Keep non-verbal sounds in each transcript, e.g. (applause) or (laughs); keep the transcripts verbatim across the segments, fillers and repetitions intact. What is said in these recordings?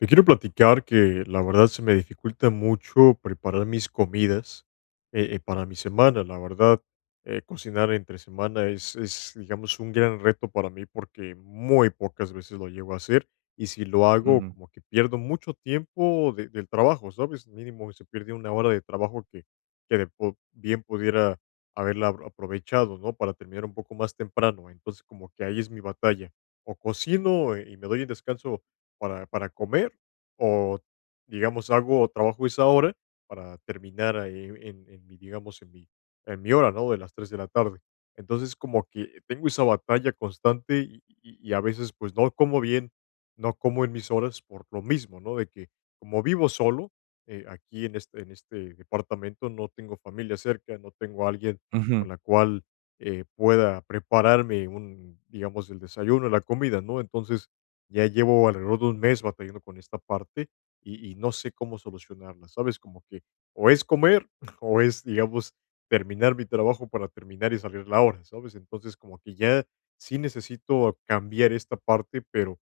Te quiero platicar que, la verdad, se me dificulta mucho preparar mis comidas, eh eh, para mi semana. La verdad, eh, cocinar entre semana es es, digamos, un gran reto para mí, porque muy pocas veces lo llego a hacer, y si lo hago, Ujú. como que pierdo mucho tiempo de del trabajo, ¿sabes?, mínimo se pierde una hora de trabajo que que de po bien pudiera haberla a aprovechado, ¿no?, para terminar un poco más temprano. Entonces, como que ahí es mi batalla, o cocino, eh, y me doy el descanso para para comer, o, digamos, hago trabajo esa hora para terminar, eh, en en mi, digamos, en mi en mi hora, ¿no?, de las tres de la tarde. Entonces, como que tengo esa batalla constante y y y y a veces, pues, no como bien, no como en mis horas por lo mismo, ¿no?, de que, como vivo solo, eh, aquí en este en este departamento, no tengo familia cerca, no tengo a alguien Ujú. con la cual, eh, pueda prepararme, un digamos, el desayuno, la comida, ¿no? Entonces, ya llevo alrededor de un mes batallando con esta parte y y no sé cómo solucionarla, ¿sabes? Como que, o es comer, (chuckles) o es, digamos, terminar mi trabajo para terminar y salir la hora, ¿sabes? Entonces, como que ya sí necesito cambiar esta parte, pero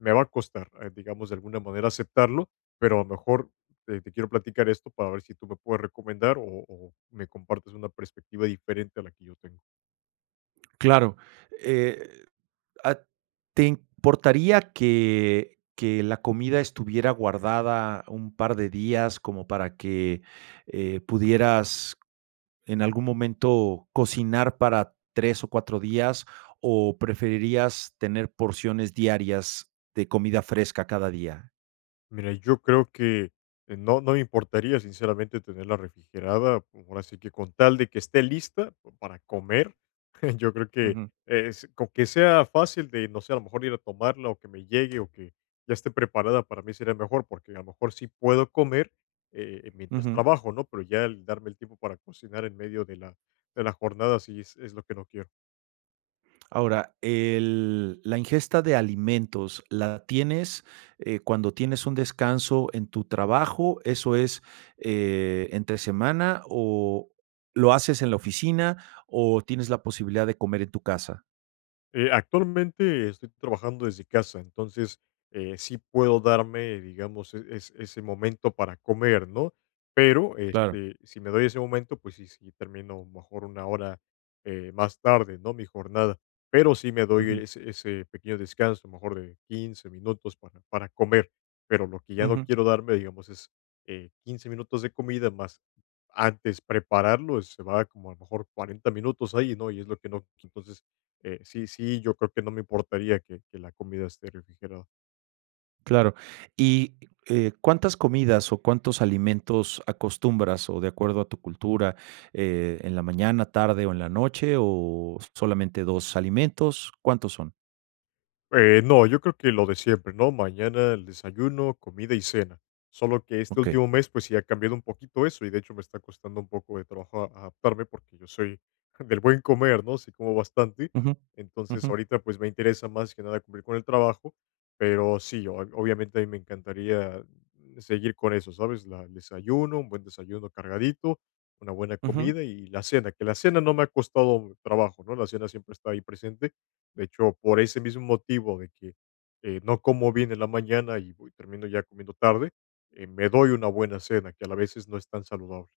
me va a costar, eh, digamos, de alguna manera aceptarlo, pero a lo mejor, te te quiero platicar esto para ver si tú me puedes recomendar o o me compartes una perspectiva diferente a la que yo tengo. Claro, eh ah, ¿te importaría que que la comida estuviera guardada un par de días como para que, eh, pudieras, en algún momento, cocinar para tres o cuatro días, o preferirías tener porciones diarias de comida fresca cada día? Mira, yo creo que que no, no me importaría, sinceramente, tenerla refrigerada, ahora sí que, con tal de que esté lista, pa para comer, (chuckles) yo creo que Ujú. es con que sea fácil de, no sé, a lo mejor, ir a tomarla, o que me llegue, o que ya esté preparada, para mí sería mejor. Porque, a lo mejor, sí puedo comer, eh, mientras Ujú. trabajo, ¿no? Pero ya el darme el tiempo para cocinar, en medio de la de la jornada, sí es es lo que no quiero. Ahora, el la ingesta de alimentos, ¿la tienes, eh, cuando tienes un descanso en tu trabajo, eso es, eh, entre semana, o lo haces en la oficina, o tienes la posibilidad de comer en tu casa? Eh, actualmente, estoy trabajando desde casa. Entonces, eh, sí puedo darme, digamos, eh, es ese momento para comer, ¿no? Pero Claro. este, si me doy ese momento, pues, sí sí termino mejor una hora, eh, más tarde, ¿no?, mi jornada. Pero sí me doy Ujú. es ese pequeño descanso, a lo mejor de quince minutos para para comer. Pero lo que ya no Ujú. quiero darme, digamos, es, eh, quince minutos de comida, más antes prepararlo, se va como, a lo mejor, cuarenta minutos ahí, ¿no? Y es lo que no q entonces, eh, sí, sí, yo creo que no me importaría que que la comida esté refrigerada. Claro. Y, eh, ¿cuántas comidas o cuántos alimentos acostumbras, o de acuerdo a tu cultura, eh, en la mañana, tarde o en la noche, o solamente dos alimentos? ¿Cuántos son? Eh, no, yo creo que lo de siempre, ¿no?, mañana el desayuno, comida y cena. Solo que este Okey. último mes, pues, sí ha cambiado un poquito eso y, de hecho, me está costando un poco de trabajo a adaptarme, porque yo soy (chuckles) del buen comer, ¿no?, sí como bastante. Ujú. Entonces, Ujú. ahorita, pues, me interesa, más que nada, cumplir con el trabajo, pero, sí, ob obviamente, a mí me encantaría, mm, seguir con eso, ¿sabes? La el desayuno, un buen desayuno cargadito, una buena Ujú. comida y la cena, que la cena no me ha costado trabajo, ¿no?, la cena siempre está ahí presente. De hecho, por ese mismo motivo de que, eh, no como bien en la mañana, y voy termino ya comiendo tarde, eh, me doy una buena cena, que a la vez, es no es tan saludable.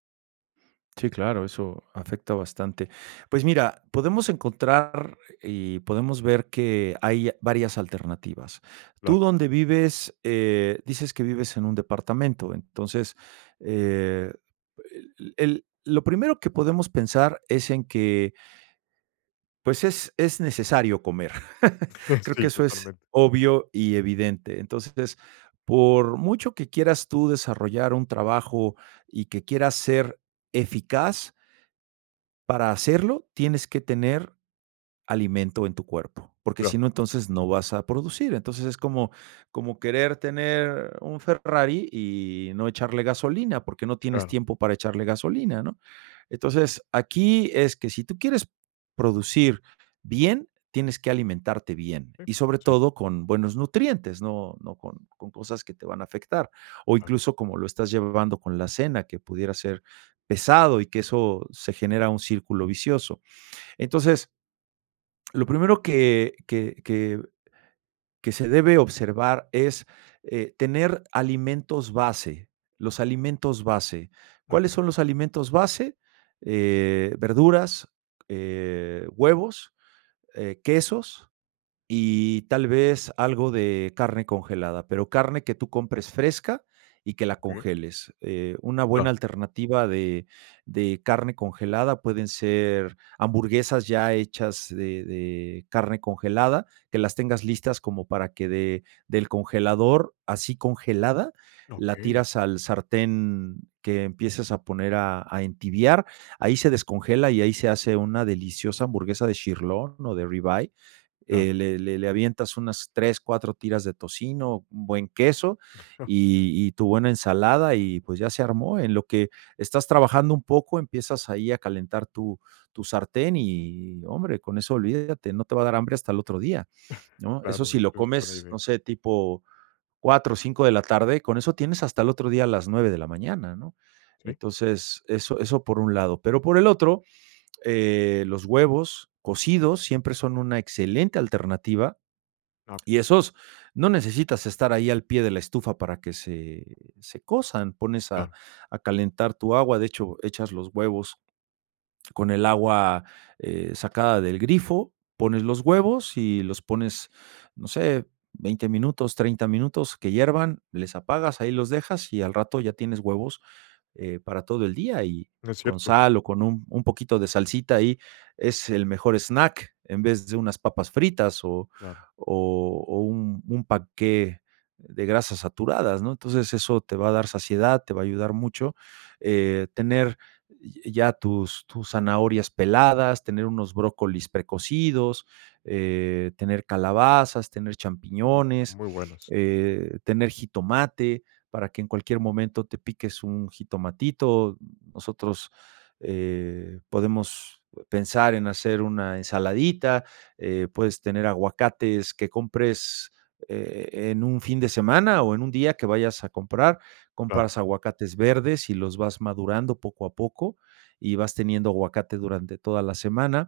Sí, claro, eso afecta bastante. Pues mira, podemos encontrar y podemos ver que hay varias alternativas. Claro. Tú donde vives, eh, dices que vives en un departamento, entonces, eh, el el lo primero que podemos pensar es en que pues, es es necesario comer. (laughs) (chuckles) Creo que Sí, eso es totalmente. obvio y evidente. Entonces, por mucho que quieras tú desarrollar un trabajo y que quieras ser eficaz para hacerlo, tienes que tener alimento en tu cuerpo, porque Claro. si no, entonces, no vas a producir. Entonces, es como como querer tener un Ferrari y no echarle gasolina, porque no tienes Claro. tiempo para echarle gasolina, ¿no? Entonces, aquí es que si tú quieres producir bien, tienes que alimentarte bien Sí, y, sobre sí. todo, con buenos nutrientes, no no con con cosas que te van a afectar, o Claro. incluso como lo estás llevando con la cena, que pudiera ser pesado y que eso se genera un círculo vicioso. Entonces lo primero que que que que se debe observar es, eh, tener alimentos base, los alimentos base, ¿cuáles Okey. son los alimentos base?, eh, verduras, eh, huevos, eh, quesos y tal vez algo de carne congelada, pero carne que tú compres fresca y que la Okey. congeles. Eh, una buena Claro. alternativa de de carne congelada pueden ser hamburguesas ya hechas de de carne congelada, que las tengas listas como para que de del congelador, así congelada, la Okey. tiras al sartén que empiezas a poner a a entibiar, ahí se descongela y ahí se hace una deliciosa hamburguesa de sirloin o de rib eye. Claro. Eh, le le le avientas unas tres, cuatro tiras de tocino, un buen queso (chuckles) y y tu buena ensalada y, pues, ya se armó. En lo que estás trabajando un poco empiezas ahí a calentar tu tu sartén y hombre, con eso olvídate, no te va a dar hambre hasta el otro día, (chuckles) ¿no? Eso Claro, si de lo hecho, es buena comes, idea. no sé, tipo cuatro, cinco de la tarde, con eso tienes hasta el otro día a las nueve de la mañana, ¿no? Sí. Entonces, eso eso por un lado. Pero por el otro, eh, los huevos cocidos siempre son una excelente alternativa Ah, y esos no necesitas estar ahí al pie de la estufa para que se se cosan, pones a Claro. a calentar tu agua. De hecho, echas los huevos con el agua, eh, sacada del grifo, pones los huevos y los pones, no sé, veinte minutos, treinta minutos que hiervan, les apagas, ahí los dejas y al rato ya tienes huevos, eh, para todo el día y No es con cierto. sal o con un un poquito de salsita ahí es el mejor snack, en vez de unas papas fritas o Claro. o o un un panqué de grasas saturadas, ¿no? Entonces eso te va a dar saciedad, te va a ayudar mucho. Eh, tener ya tus tus zanahorias peladas, tener unos brócolis precocidos, eh, tener calabazas, tener Mm, champiñones, muy buenas. eh, tener jitomate para que en cualquier momento te piques un jitomatito. Nosotros, eh, podemos pensar en hacer una ensaladita, eh, puedes tener aguacates que compres e en un fin de semana o en un día que vayas a comprar, Claro. compras aguacates verdes y los vas madurando poco a poco, y vas teniendo aguacate durante toda la semana.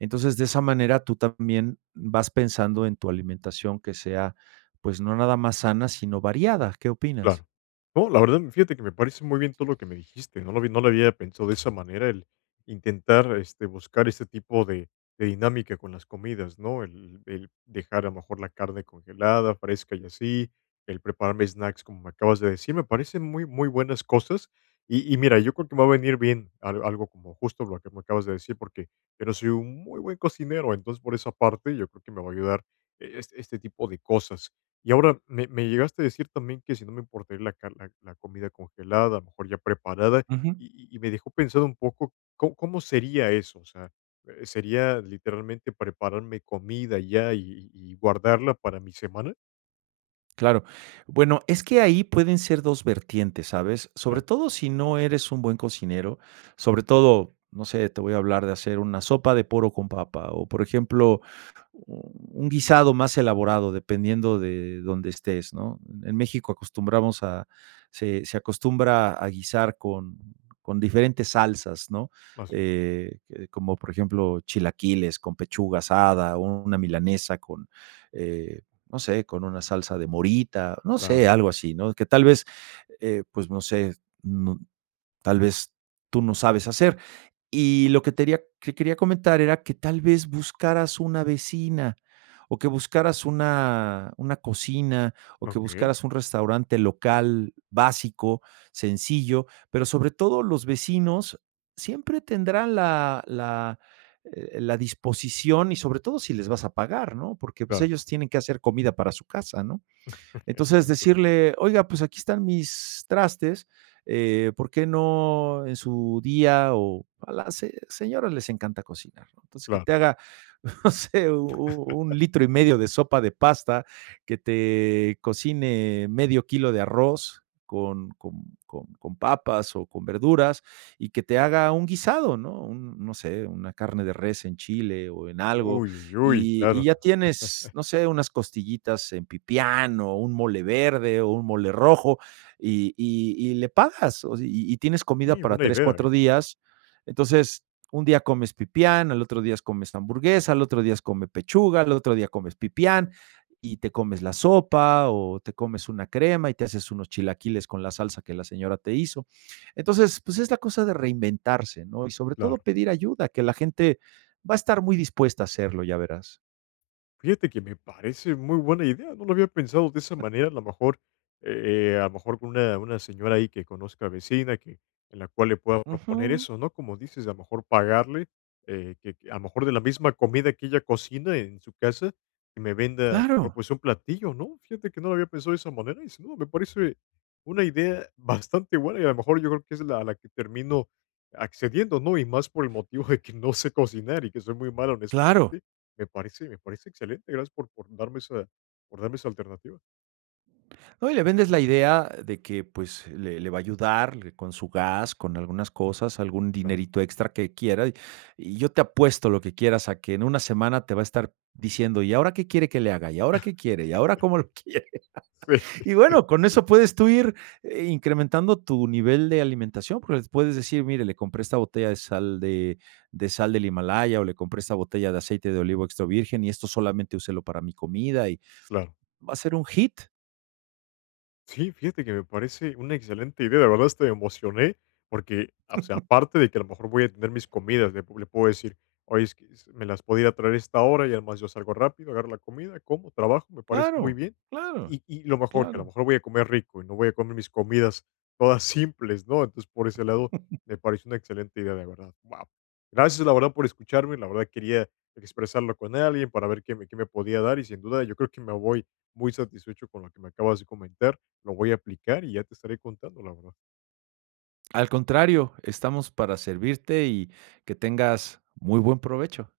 Entonces, de esa manera tú también vas pensando en tu alimentación que sea, pues no nada más sana, sino variada, ¿qué opinas? Claro. No, la verdad, fíjate que me parece muy bien todo lo que me dijiste, no lo vi, no lo había pensado de esa manera, el intentar, este, buscar ese tipo de de dinámica con las comidas, ¿no?, el el dejar, a lo mejor, la carne congelada, fresca y así, el prepararme snacks, como me acabas de decir, me parecen muy, muy buenas cosas. Y y mira, yo creo que va a venir bien al algo como justo lo que me acabas de decir porque, pero soy un muy buen cocinero, entonces, por esa parte, yo creo que me va a ayudar e es este tipo de cosas. Y ahora, me me llegaste a decir también que si no me importaría la car la la comida congelada, a lo mejor ya preparada. Ujú. Y y y me dejó pensado un poco, ¿có cómo sería eso?, O sea, ¿sería literalmente prepararme comida ya y y guardarla para mi semana? Claro. Bueno, es que ahí pueden ser dos vertientes, ¿sabes? Sobre Claro. todo sí no eres un buen cocinero, sobre todo, no sé, te voy a hablar de hacer una sopa de poro con papa o, por ejemplo, mm, un guisado más elaborado, dependiendo de donde estés, ¿no? En México acostumbramos a se se acostumbra a guisar con con diferentes salsas, ¿no? Así es. Eh, que de como por ejemplo chilaquiles con pechuga asada, una milanesa con, eh, no sé, con una salsa de morita, no sé, Claro. algo así, ¿no? Que tal vez, eh, pues no sé, no tal vez, tú no sabes hacer. Y lo que teria que quería comentar era que tal vez buscaras una vecina, o que buscaras una, una cocina, o que Okey. buscaras un restaurante local básico, sencillo, pero sobre todo los vecinos siempre tendrán la la, eh, la disposición y sobre todo si les vas a pagar, ¿no? Porque, pues, Claro. ellos tienen que hacer comida para su casa, ¿no? (chuckles) Es Entonces cierto. decirle, oiga, pues aquí están mis trastes, eh, ¿por qué no en su día? o a las se señoras les encanta cocinar, ¿no? Entonces que Claro. te haga, no sé, un, un (chuckles) litro y medio de sopa de pasta, que te cocine medio kilo de arroz con con con con papas o con verduras, y que te haga un guisado, ¿no? un, no sé, una carne de res en chile o en algo, Uy, uy, uy. y Claro. y ya tienes, (chuckles) no sé, unas costillitas en pipián, o un mole verde, o un mole rojo, y y y le pagas. O y y tienes comida Sí, para una tres, idea, cuatro eh. días. Entonces, un día comes pipián, al otro días comes hamburguesa, al otro días come pechuga, al otro día comes pipián, y te comes la sopa, o te comes una crema y te haces unos chilaquiles con la salsa que la señora te hizo. Entonces, pues es la cosa de reinventarse, ¿no? Y sobre todo Claro. pedir ayuda, que la gente va a estar muy dispuesta a hacerlo, ya verás. Fíjate que me parece muy buena idea, no lo había pensado de esa manera. A lo mejor, eh, eh, a lo mejor con una una señora ahí, que conozca, vecina que en la cual le pueda proponer Ujú. eso, ¿no? Como dices, a lo mejor, pagarle, eh, que, a lo mejor, de la misma comida que ella cocina, en su casa, que me venda, a lo mejor, Claro. pues, un platillo, ¿no? Fíjate que no lo había pensado de esa manera y, sin duda, me parece una idea bastante buena. Y, a lo mejor, yo creo que es la la que termino accediendo, ¿no? Y más por el motivo de que no sé cocinar, y que soy muy malo en esta Claro. parte. Me parece me parece excelente. Gracias por por darme esa por darme esa alternativa. No, y le vendes la idea de que, pues, le le va a ayudarle con su gas, con algunas cosas, algún Claro. dinerito extra que quiera, y y yo te apuesto lo que quieras a que, en una semana, te va a estar diciendo: "¿Y ahora qué quiere que le haga? ¿Y ahora qué quiere? ¿Y ahora (chuckles) cómo lo quiere?" Si. Sí. (laughs) Y, bueno, con eso puedes tú ir incrementando tu nivel de alimentación, porque le puedes decir: "Mire, le compré esta botella de sal de de sal del Himalaya, o le compré esta botella de aceite de olivo extra virgen, y esto solamente úselo para mi comida. Y Claro. va a ser un hit. Sí, fíjate que me parece una excelente idea, la verdad hasta me emocioné, porque, o sea, (chuckles) aparte de que a lo mejor voy a tener mis comidas, le pu le puedo decir: "Oye, es que, ¿me las podría traer a esta hora?". Y, además, yo salgo rápido, agarro la comida, como, trabajo, me parece muy Claro, bien. claro. Y y, lo mejor, que, a lo Claro. mejor, voy a comer rico y no voy a comer mis comidas todas simples, ¿no? Entonces, por ese lado, (chuckles) me parece una excelente idea, de verdad. Wao. Gracias, la verdad, por escucharme, la verdad quería expresarlo con alguien para ver qué me qué me podía dar. Y, sin duda, yo creo que me voy muy satisfecho con lo que me acabas de comentar, lo voy a aplicar y ya te estaré contando, la verdad. Al contrario, estamos para servirte y que tengas muy buen provecho.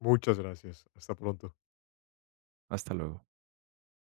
Muchas gracias, hasta pronto. Hasta luego.